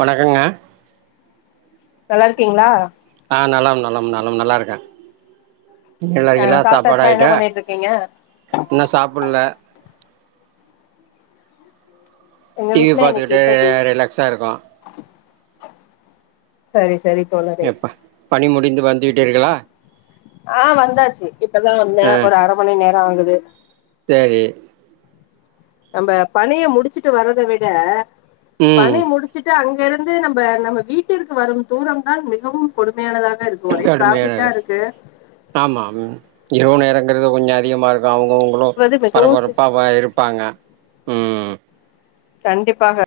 வணக்கங்க நல்லாருக்கிங்ளா ஆஹ் நலம் நலம் நலம் நல்லாருக்கே நீ நல்லா ஆ இருக்கைலா சாப்பாடு சாப்ட்டாச்சா என்ன ஆயிட்டா பண்ணிட்டு இருக்கீங்க இன்னு சாப்புட்ல எங்க டிவி வீட்ல இன்னைக்கு பாத்துகிட்டே ரிலாக்ஸா இருக்கோ சரிஸ் செரி தோழரே எப்ப பணி முடிந்து வந்து விட்டீர்களா ஆ வந்தாச்சு இப்பதான் வந்தெ ஒரு அரை மணி நேரொ ஆகுது து சேரி நம்ப பணிய முடிச்சிட்டு வரத விட ம் பணி முடிச்சிட்டு அங்க இருந்து நம்ப நம்ம வீட்டிற்கு வரும் தூரம் தான் மிகவும் கொடுமையானதா கடுமையானர் ஆமா ம் இரவு நேர [unintelligible] அதிகமா இருக்கு அவங்கவங்களு வது மிகவும் சி பரபரப்பா ப இருப்பாங்க உம் கண்டிப்பாக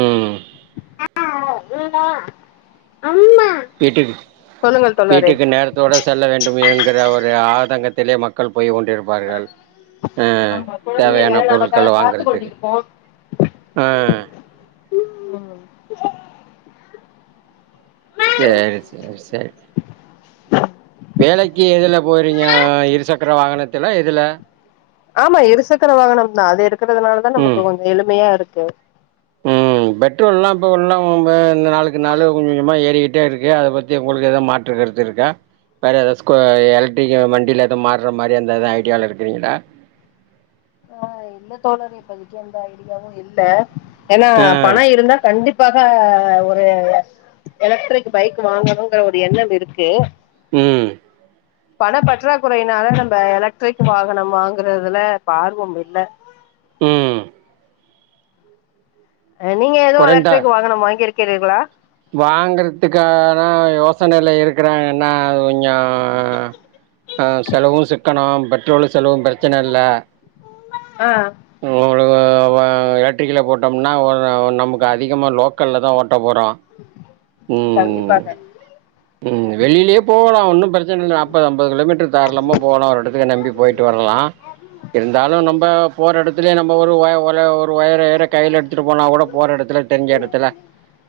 உம் வீட்டு சொல்லுங்கள் தோழரே வீட்டுக்கு நேரத்தோடு செல்ல வேண்டும் என்கிற ஒரு ஆர் தங்கத்திலே மக்கள் போய் கொண்டிருப்பார்கள் ஆஹ் ஆமா குழந்தை வேற தேவையான பொருட்கள நமக்காக காத்து வாங்கறதுக்கு கொண்டிருக்கும் ஆஹ் ம் சேரி சேரி சேரி வேலைக்கு எதுல போறீங்க இருசக்கர வாகனத்திலா எதுல ஆமா இருசக்கர வாகனம் தா அதெடு இருக்கிறதுனால தா நமக்கு கொஞ்சு எளிமையா இருக்கு உம் பெட்ரோல் எல்லா இப்பல்லா இந்த நாளுக்கு நாள் கொஞ்சு கொஞ்சமா ஏறிக்கிட்டே இருக்கு அதை பத்தி உங்களுக்கு ஏதாது மாற்றுக்கருத்து இருக்கா வேற ஏதாவது ஸ்கு எலக்ட்ரிக் வண்டியில எதாது மாற மாரி அந்த எதாது ஐடியால இருக்குறீங்களா ஆ இல்ல தோழர் இப்போதிக்கு எந்த ஐடியாவு இல்ல ஏன்னா ஆ பணோ இருந்தா கண்டிப் இதுக்காக ஒரு எலக்ட்ரிக் பைக் வாங்கணுங்கர ஒரு எண்ணம் இருக்கு உம் பண பற்றாக்குறையினால நம்ம எலக்ட்ரிக் வாகனம் வாங்குறதுல இப்ப ஆர்வம் இல்ல உம் நீங்க ஏதோ எலக்டரிக் வாகனம் வாங்கியிருக்க கேட்டீர்களா வாங்கறதுக்காகதா யோசனையில இருக்கறாங்கன்னா கொஞ்சு ஆ செலவு சிக்கணோ பெட்ரோல் செலவு பிரச்சன இல்ல ஆ ஓ ஓஎலக்ட்ரிக்கில்ல போட்டோம்னா ஒரு நமக்கு அதிகமாக லோக்கல்ல தா ஓட்ட போறோ ம் கண்டிப்பாக ம் வெளியிலயே போகலா ஒன்னு பிரச்சன இல்ல நாப்பது ஐம்பது கிலோமீட்டர் தாரலமா போகலா ஒரு இடத்துக்கு நம்பி போயிட்டு வரலா இருந்தாலு நம்ம போற இடத்துலயே நம்ம ஒரு உய ஒரு ஒரு உயர கைல எடுத்துட்டு போனா கூட போற எடத்துல தெரிஞ்ச எடத்துல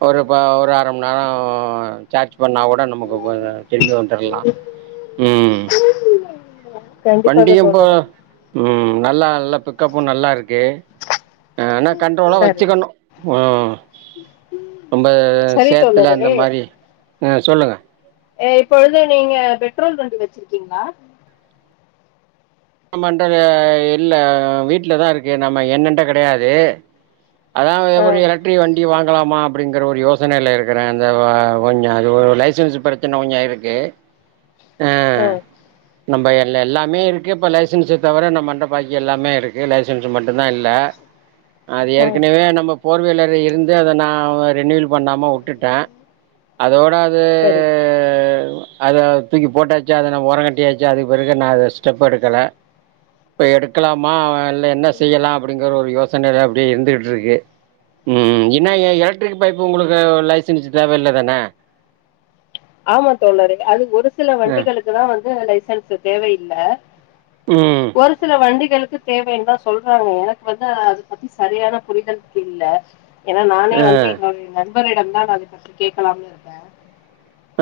ஒரு ஒரு அரை மணி நேரம் சார்ஜ் இப்ப ந கூட நமக்கு திரும்பி வந்துரலாம் உம் கண்டிப்பாக வண்டியும் ப்ப தோழரே உம் நல்லா நல்லா பிக்கப்பு நல்லா இருக்கு ஆனா கண்ட்ரோலா சரி வச்சுக்கணு ரொம்ப சரி சேத்துல அந்த தோழரே மாரி ஆ சொல்லுங்க இப்பொழுது நீங்க பெட்ரோல் வண்டி வச்சிருக்கீங்களா மண்ட இல்ல வீட்லதா இருக்கு நம்ம என்னன்ட கிடையாது அதான் ஆ எலக்ட்ரிக வண்டி வாங்க இருக்கலாமா அப்படிங்கற ஒரு யோசனையில இருக்கறே அந்த கொஞ்சு அது லைசன்ஸ் பிரச்சனை கொஞ்சு இருக்கு ஆ நம்ப எல்லா எல்லாமே இப்ப லைசன்ஸ் தவிர நம் மண்ட பாக்கி எல்லாமே இருக்கு லைசன்ஸ் மட்டு தா இல்ல அது ஆ ஏற்கனவே நம்ம போர்விலர் இருந்து அத நா ஒரு ரெனியூல் பண்ணாம விட்டுட்ட அதோட அது சரி அத தூக்கி போட்டாச்சு அதனா ஓரங் கட்டியாச்சு அது பிறகு நாரெஸ் ஸ்டெப் எடுக்கல இப்ப எடுக்கலாமா வே இல்ல என்ன செய்யலா அப்படிங்கிற ஒரு யோச சென்னையல அப்படியே இருந்துட்டு இருக்கு ம் என்ன எலக்ட்ரிக் பை உங்களுக்கு லைசன் தேவ இல்ல தான ஆமா தோழரே அது ஒரு சில அ வண்டிகளுக்கு தா வந் து லைசன்ஸ் தேவயில்ல ம் ஒரு சில வண்டிக் குகளுக்கு தேவைன்னதா சொல்றாங்க எனக்கு வந்து அது பத்தி சரியான புரிதல் இல்ல ஏன்னா நானே அ வந்து இன்னொன்னு நண் உங்களிடம்தா அத பத்தி கேட்கலாம்னு இருந்தே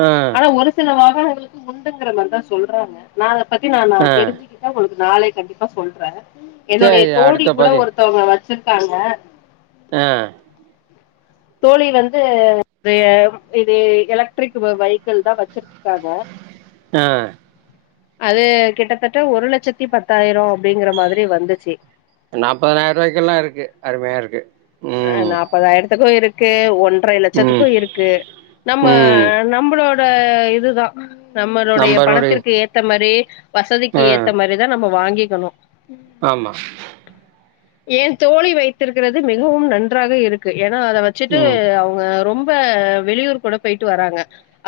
அ ஆனா ஒரு சிலவா ம எங்களுக்கு உண்டுங்கிற மாறிதா சொல்றாங்க நா பத்தி நா நா அ தெரிஞ்சுக்கிட்டே உங்களுக்கு நாளை கண்டிப்பா சொல்றே என்னுடைய சரி தோழி அடுத்த கூட ஒருத்தவங்க வ இருக்காங்க ஹ் தோழி வந்து இது இது எலக்ட்ரிக் வை வைக்கல் தா வச்சிருக்காங்க ஆஹ் அது கிட்டத்தட்ட ஒரு லட்சத்தி பத்தாயிரோ அப்படிங்கற மாதிரி வந்துச்சு நாப்பனாயிர ரூபாய்க்கெல்லா இருக்கு அருமையா இருக்கு ம் கே ஒன் அப்புறோ ஏழு லட்சத்துக்கு ம் இருக்கு நம்ம ம் நம்மளோட இப்ப இதுதா நம்மளுடைய நம்பருடைய பணத்திற்கு ஏத்த மாரி வசதிக்கு அ ஏத்த மாரிதா நம்ப வாங் கேக்கணு ஆமா ஏ தோழி வைத்திருக்கிறது மின் மிகவு நன்றாக இருக்கு ஏன்னா அத வச்சுட்டு ம் அவங்க ரொம் ரொம்ப வெளியூர் கூட போய்ட்டு வராங்க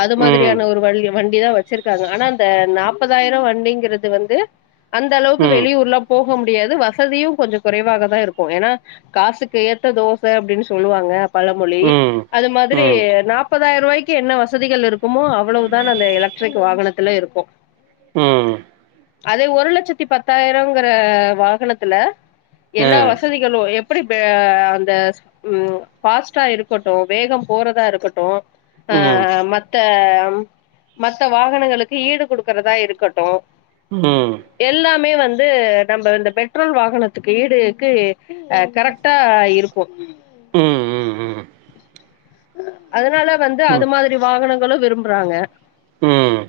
அது ம் மாதிரியான ஒரு [unintelligible] வண்டிதா வச்சிருக்காங்க ஆனா அந்த நாப்பதாயிர வண்டிங்கிறது வந்து அந்த அளவுக்கு ம் வெளியூர்லா போ போ முடியாது வசதியு கொஞ்சோ குறைவாகதா இருக்கு ஏனா காசு கேத்த தோச அப்படின்னு சொல்லுவாங்க பழமொழி ம் அது மாதிரி ம் நாப்ப தாயர்வாய்க்கு என்ன வசதிகள் இருக்குமோ அவ்வளவுதான் அந்த எலக்ட்ரிக் வாகனத்துல இருக்கு ம் அதே ஒரு லட்சத்தி பத்தாயிரங்கிற வாகனத்துல அ எல்லா வசதிகளு எப் இப்ப அந்த ம் பாஸ்ட்டா இருக்கட்டு வேக போறதா இருக்கட்டு ஆ ம் ஆ மத் த்த மத்த வாகனங்களுக்கு ஈடு குடுக்குறதா இருக்கட்டு ம் எல்லா இன்னுமே வந்து நம்ப இந்த பெட்ரோல் வாகனத்துக்கு ஈடுக்கு அஹ் கரெக்ட் ட்டா இருப்போ ம் ம் ம் அதனால வந்து அது மாதிரி வாகனங் சொல்ல விரும்புறாங்க ம் ம்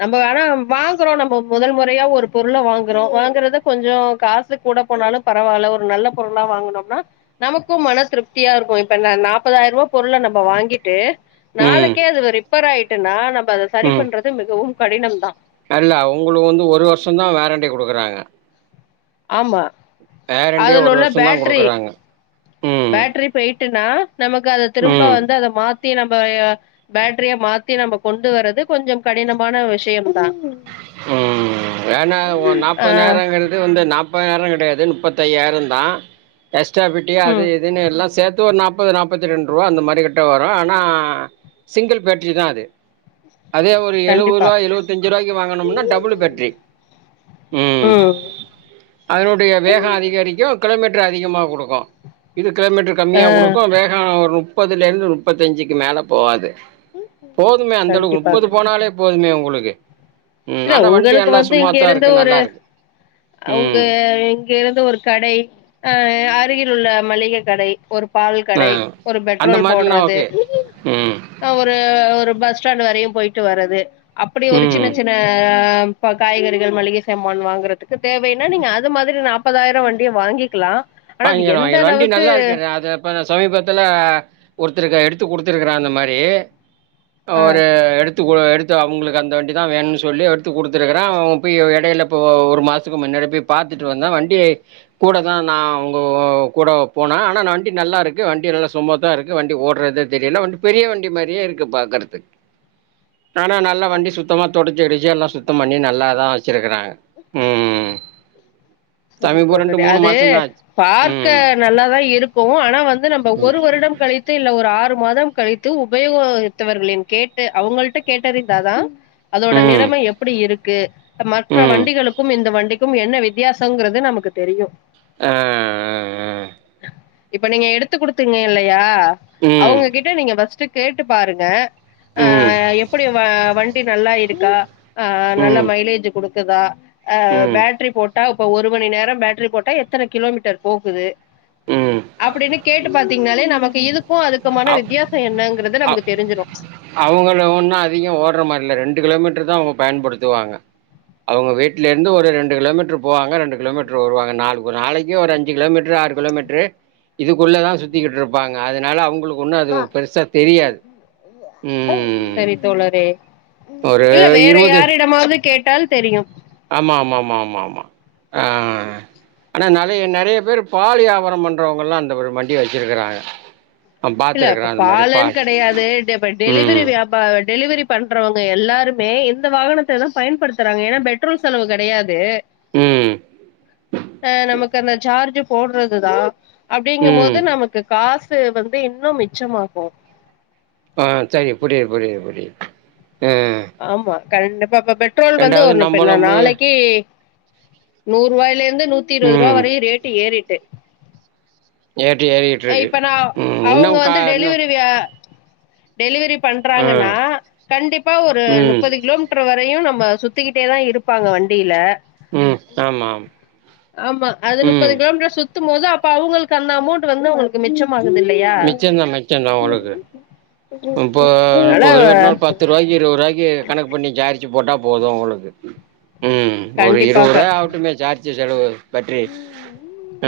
நம்ப ஆனா வாங்குறோ நம்ப முதல் மொறையா ஒரு பொருள வாங்குறோ வாங்குறத கொஞ்சோ காசு கூட போனாலு பரவால்ல ஒரு நல்ல பொருளா வாங்குனோம்னா நமக்கும் மன திருப்தியாருக்கு இப்ப நா நாப் முப்பதாயிர்ரூவா பொருள நம்ம வாங்கிட்டு ம் நாளைக்கே அதுல ரிப்பேர் ஆயிட்டுனா நம்ப அத சரி ம் பண்றது மிகவும் கடினம் தா அல்ல அ ஆமா அதுல உள்ள வருஷந்தா பேட்டரி குடுக்குறாங்க ம் பேட்டரி போயிட்டுனா நமக்கு அத திரும்ப ம் வந்து அத மாத் த்தி நம்ப ஏ பேட்ரியா மாத்தி நம்ப கொண்டு வர்றது கொஞ்சம் கடினமான விஷயம் தா வேணா உ நாப்பதாயிரங்கிறது வந்து நாப் முப்பதானாயிர கெடையாது முப்பத்தையாயிர தா எக்ஸ்ராஃபிட்டி அது ம் இதுன்னு எல்லா சேத் து ஒரு நாப்பது நாப்பத்தி ரெண்ட்ரூவா அந்த மாரி கிட்ட வரு ஆனா சிங்கிள் பேட்ரி தா அது அதே மாரி கண்டிப்பா. எழுவதுருவா எழுவத்தஞ்சுருவாய்க்கு வாங்குணம்னா டபுளு பேட்ரி ம் அதனுடைய வேக அதிகரிக்கு கிலோமீட் மீட்ரு அதிகமாக குடுக்கு இது கிலோமீட்டர் ஆ கம்மியா குடுக்கு வேகொ ஒரு நுப் ப்பதுலேருந்து முப்பத்தஞ்சுக்கு மேல போகாது போதுமே அந்தளவுக்கு கண்டிப்பாங்க. முப்பது போனாலே போதுமே உ முழுகு ம் இல்ல ஆனா வண்டி உங்களுக்கு நல்லா வந்து இங்க சுமாத்தா இருந்து இருக்கு ஒரு நல்லா இருக்கு அவுங்க ம் இங்க இருந்து ஒரு கடை ஆ அருகில் உள்ள மளிகை கடை ஒரு பால் ஆ கடை ஒரு அந்த பெட்ரோல் மாதிரினா போட்றது ஓகே ம் ஒரு ஒரு பஸ் பஸ்டாண்டு வரயும் போயிட்டு வறது அப்டி ஒரு சின்ன ம் ஆ இப்ப காய்கறிகள் மளிகை சாமான் வாங்கறதுக்கு தேவைன்னா நீங்க அது மாதிரி நாப்பதாயிரம் வண்டியை வாங்கிக்கலாம் வாங்கிரு வாங்கிரு வண்டி நல்லா இருக்கு அது இப்ப சமீபத்துல ஒரு த்தருக்கு எடுத்து கொடுத்திருக்கிறேன் அந்த மாரி ஆ ஒரு எடுத்து கொடு எடுத்து அவங்களுக்கு அந்த வண்டி தான் வேணும்னு சொல்லி எடுத்து கொடுத்துருக்குறேன் அவுங்க போய் இடையில இப்ப ஒரு மாசத்துக்கு முன்னாடி போய் பாத்துட்டு வந்தேன் வண்டிய கூட தான் நான் இப்போ கூட போனா ஆனா வண்டி நல்லா இருக்கு வண்டி நல்லா சுமுத்தா இருக்கு வண்டி ஓடுறதே தெரியல வண்டி பெரிய வண்டி மாரியே இருக்கு பாக்கறதுக்கு. ஆனா நல்லா வண்டி சுத்தமா தொடச்சு கிடச்சு எல்லா சுத்தம் பண்ணி நல்லா இருக் இதான் வச்சிருக்குறாங்க உம் சரி சமீபம் ரெண்டு தோழரே மூணு அது மாசம் தான் ஆச்சு பார்க்க ம் நல்லாதா இருக்கு ஆனா வந்து நம்ம ஒரு வருடம் கழித்து இல்ல ஒரு ஆறு மாதம் கழித்து உபயோகத்தவர்களின் கேட்டு அவங்கள்ட்ட கேட்டறிந்தாதா அதோட ம் ம் நிலைமை எப்படி இருக் கே மற்ற ம் வண்டிகளுக்கும் இந்த வண்டி என்ன வித்தியாச ங்கறது நமக்கு தெரியு ஆஹ் ஆஹ் ஆஹ் இப்ப நீங்க எடுத்து கொடுத்தீங்க இல்லையா யா ம் அவுங்ககிட்ட நீங்க பஸ்ட் கேட்டு பாருங்க ம் ஆஹ் எப்படி வ வண்டி நல்லா இருக்கா ஆஹ் நல்ல ம் மைலேஜ் கொடுக்கு தா ம் பேட்ரி போட்டு இப்ப ஒரு மணி நேரோ பேட்ரி போட்டா எத்தனை கிலோமீட்டர் போகுது ம் அப்படின்னு கேட்டு பாத்தீங்கன்னாலே நமக்கு இதுக்கு அதுக்குமான வித்தியாசோ என்னங் ந்து நமக்கு தெரி்ஞ்சுரு அவங்கலா ஒன்னு அதிகோ ஓடுற மாரி ரெண்டு கிலோமீட்டர் தா அவங்க பயன்படுத்துவாங்க அவங்க வீட்டு ட்லா இருந்து ஒரு ரெண்டு கிலோமீட்டர் போவாங்க ரெண்டு கிலோமீட்டர் வருவாங்க ந நாளைக்கு ஒரு அஞ்சு கோமீட்டர் ஆறு கொலோமீட்டர் இதுக்குள்ள தா சுத்திட்டு இருப்பாங்க அதனால அவங்களுக்கு ஒண்ணு அது பெருசா தெரியாது ம் சரி தோழரே ஒரு [inaudible] இல்ல வேற இருவது யாரிடமாது கேட் [inaudible] தெரியு ஆமா ஆமா ஆமா ஆமா ஆமா ஆஹ் ஆனா நறைய நறைய பேர் பாலி வியாபரம்ண்றவங்க எல்லா அந்த ஒரு வண்டி வச்சிருக்கறாங்க நான் இல்ல இப்ப பாத்துருக்கறேன் அந்த மாரி பாலன்னு பால் கிடையாது டெ ப டெ டெலிவரி ம் வியாப டெலிவரி பண்றவங்க எல்லாருமே இந்த வாகனத்த தா பயன்படுத்துறாங்க ஏனா பெட்ரோல் செலவு கிடையாது ம் ஆஹ் நமக் ந்த சார்ஜ் போடுறதுதா அப்படிங்கும் ம் போது நமக்கு காச்ட் து வந் இன்னும் மிச்சமாகு ஆஹ் சரி புரியது புரியுது புரியது ஆமா கலண்ட ப்பப்ப பெட்ரோல் வந்து ரெண்டாவது ஒரு பெண்ணா நம்மளும் நாளைக்கு நூறு ரூபாயில வந்து நூத்தி இருபது ரூபா ம் வரையும் ரேட்டு ஏறி ட்டு ஏட்டு ஏறிட்டு இருக்கு இப்ப நான் ம் அவுங்க இன்னும் கா வந்து இன்னும் டெலிவரி வியா டெலிவரி ம் பண்றாங்கன்னா கண்டிப்பா ஒரு ம் முப்பது கிலோமீட்டர் வரையும் நம்ம அஹ் சுத்திக்கிட்டே தான் இருப்பாங்க வண்டியில ம் ஆமாம் ஆமா அது ம் முப்பது கிலோமீட்டர் சுத்த போது அப்ப அவங்களுக்கு அந்த அமௌண்ட் வந்து உங்களுக்கு மிச்சம் மிச்சந்தான் மிச்சமந்தான் உளுக்கு இப்ப இப்ப அதனால கிலமீட்டர்னால பத்து ரூவாக்க இருபதுபாய்க்கு கணக்ட பண்ணி சார்ஜ வச்சு போட்டா போதும் உங்களுக்கு ம் ஒரு இருபது கண்டிப்பாக ரூபா அவுட்டுமே சார்ஜ் ஜார்ஜ் செலவு பற்றி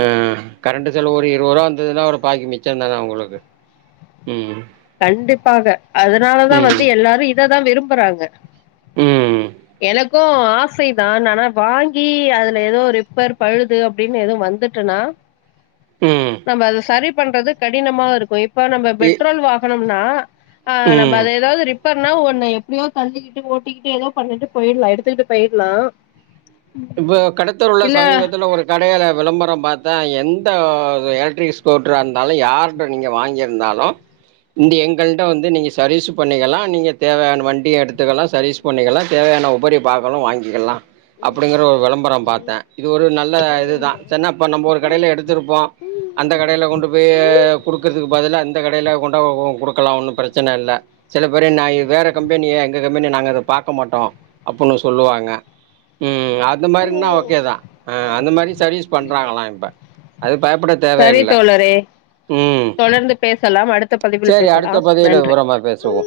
ஆஹ கரண்ட் செல ஒரு இருபது ரூபா வந்ததுன்னா ஒரு பாகி மிச்சந்தான உங்களுக்கு உம் கண்டிப்பாக அதனாலதா வந்து எல்லாரு இததா விரும் பறங்க ம் எனக்கு ஆசைதான் ஆனா வாங்கி அதுல ஏதோ ரிப்பர் பழுது அப்டின்னு எதுவு வந்துட்டுன்னா ம் நம்ம அது சரி பண்றது கடினமா இருக்கு இ ப்ப நம்ப இ பெரோல் வா ன்னா ஆஹ் நம்ப ம் அத ஏதாவது அப்பனா ஒன்னை எப்டியோ தள்ளிக்கிட்டு ஓட்டிட்டு ஏதோ பண்ணட்டு போயிடலா எடுத்துக்கிட்டு போயில்லா இப்ப கடத்த உள்ள சமீபத்துல ஒரு கடயில விளம்பரம் பார்த் த எந்த எலக்ட்ரிக் ஸ்கூட்டரா இருந்தாலு யார்ட்ட நீங்க வாங்கியிருந்தாலு இந்த எங்கள்ட்ட வந்து நீங்க சர்வீஸ் பண்ணிக்கலா நீங்க தேவையான வண்டிய எடுத்துக்கலா சர்வீஸ் பண்ணிக்கலா தேவையான உபரி பாகலு வாங்கிக்கலா அப்படிங்கிற ஒரு விளம்பரம் பாத்தே இது ஒரு நல்ல இதுதா சரி நாம் இப்ப ஒரு கடைல எடுத்திருப்போ அந்த கடைல கொண்டு போயீ குடுக்கறதுக்கு பதிலா இந்த கடைல கொண் டு கொடுக்கலா ஒன்னு பிரச்சன இல்ல சில பேரு நா வேற கம்பெனிய எங்க கம்பெனி நாங்க பாக்க மாட்டோ அப்பன்னு சொல்லுவாங்க உம் ம் அந்த மாரின்னா ஓகேதா ஆ அந்த மாரி சர்வீஸ் பண்றாங்களா இப்ப அது பயப்பட சரி தேவயில்ல ம் சலாம் அடுத்த பதிவில் சரி அடுத்த பேசலாம் பதிவுல நன்றி விவரமா பேசுவோம்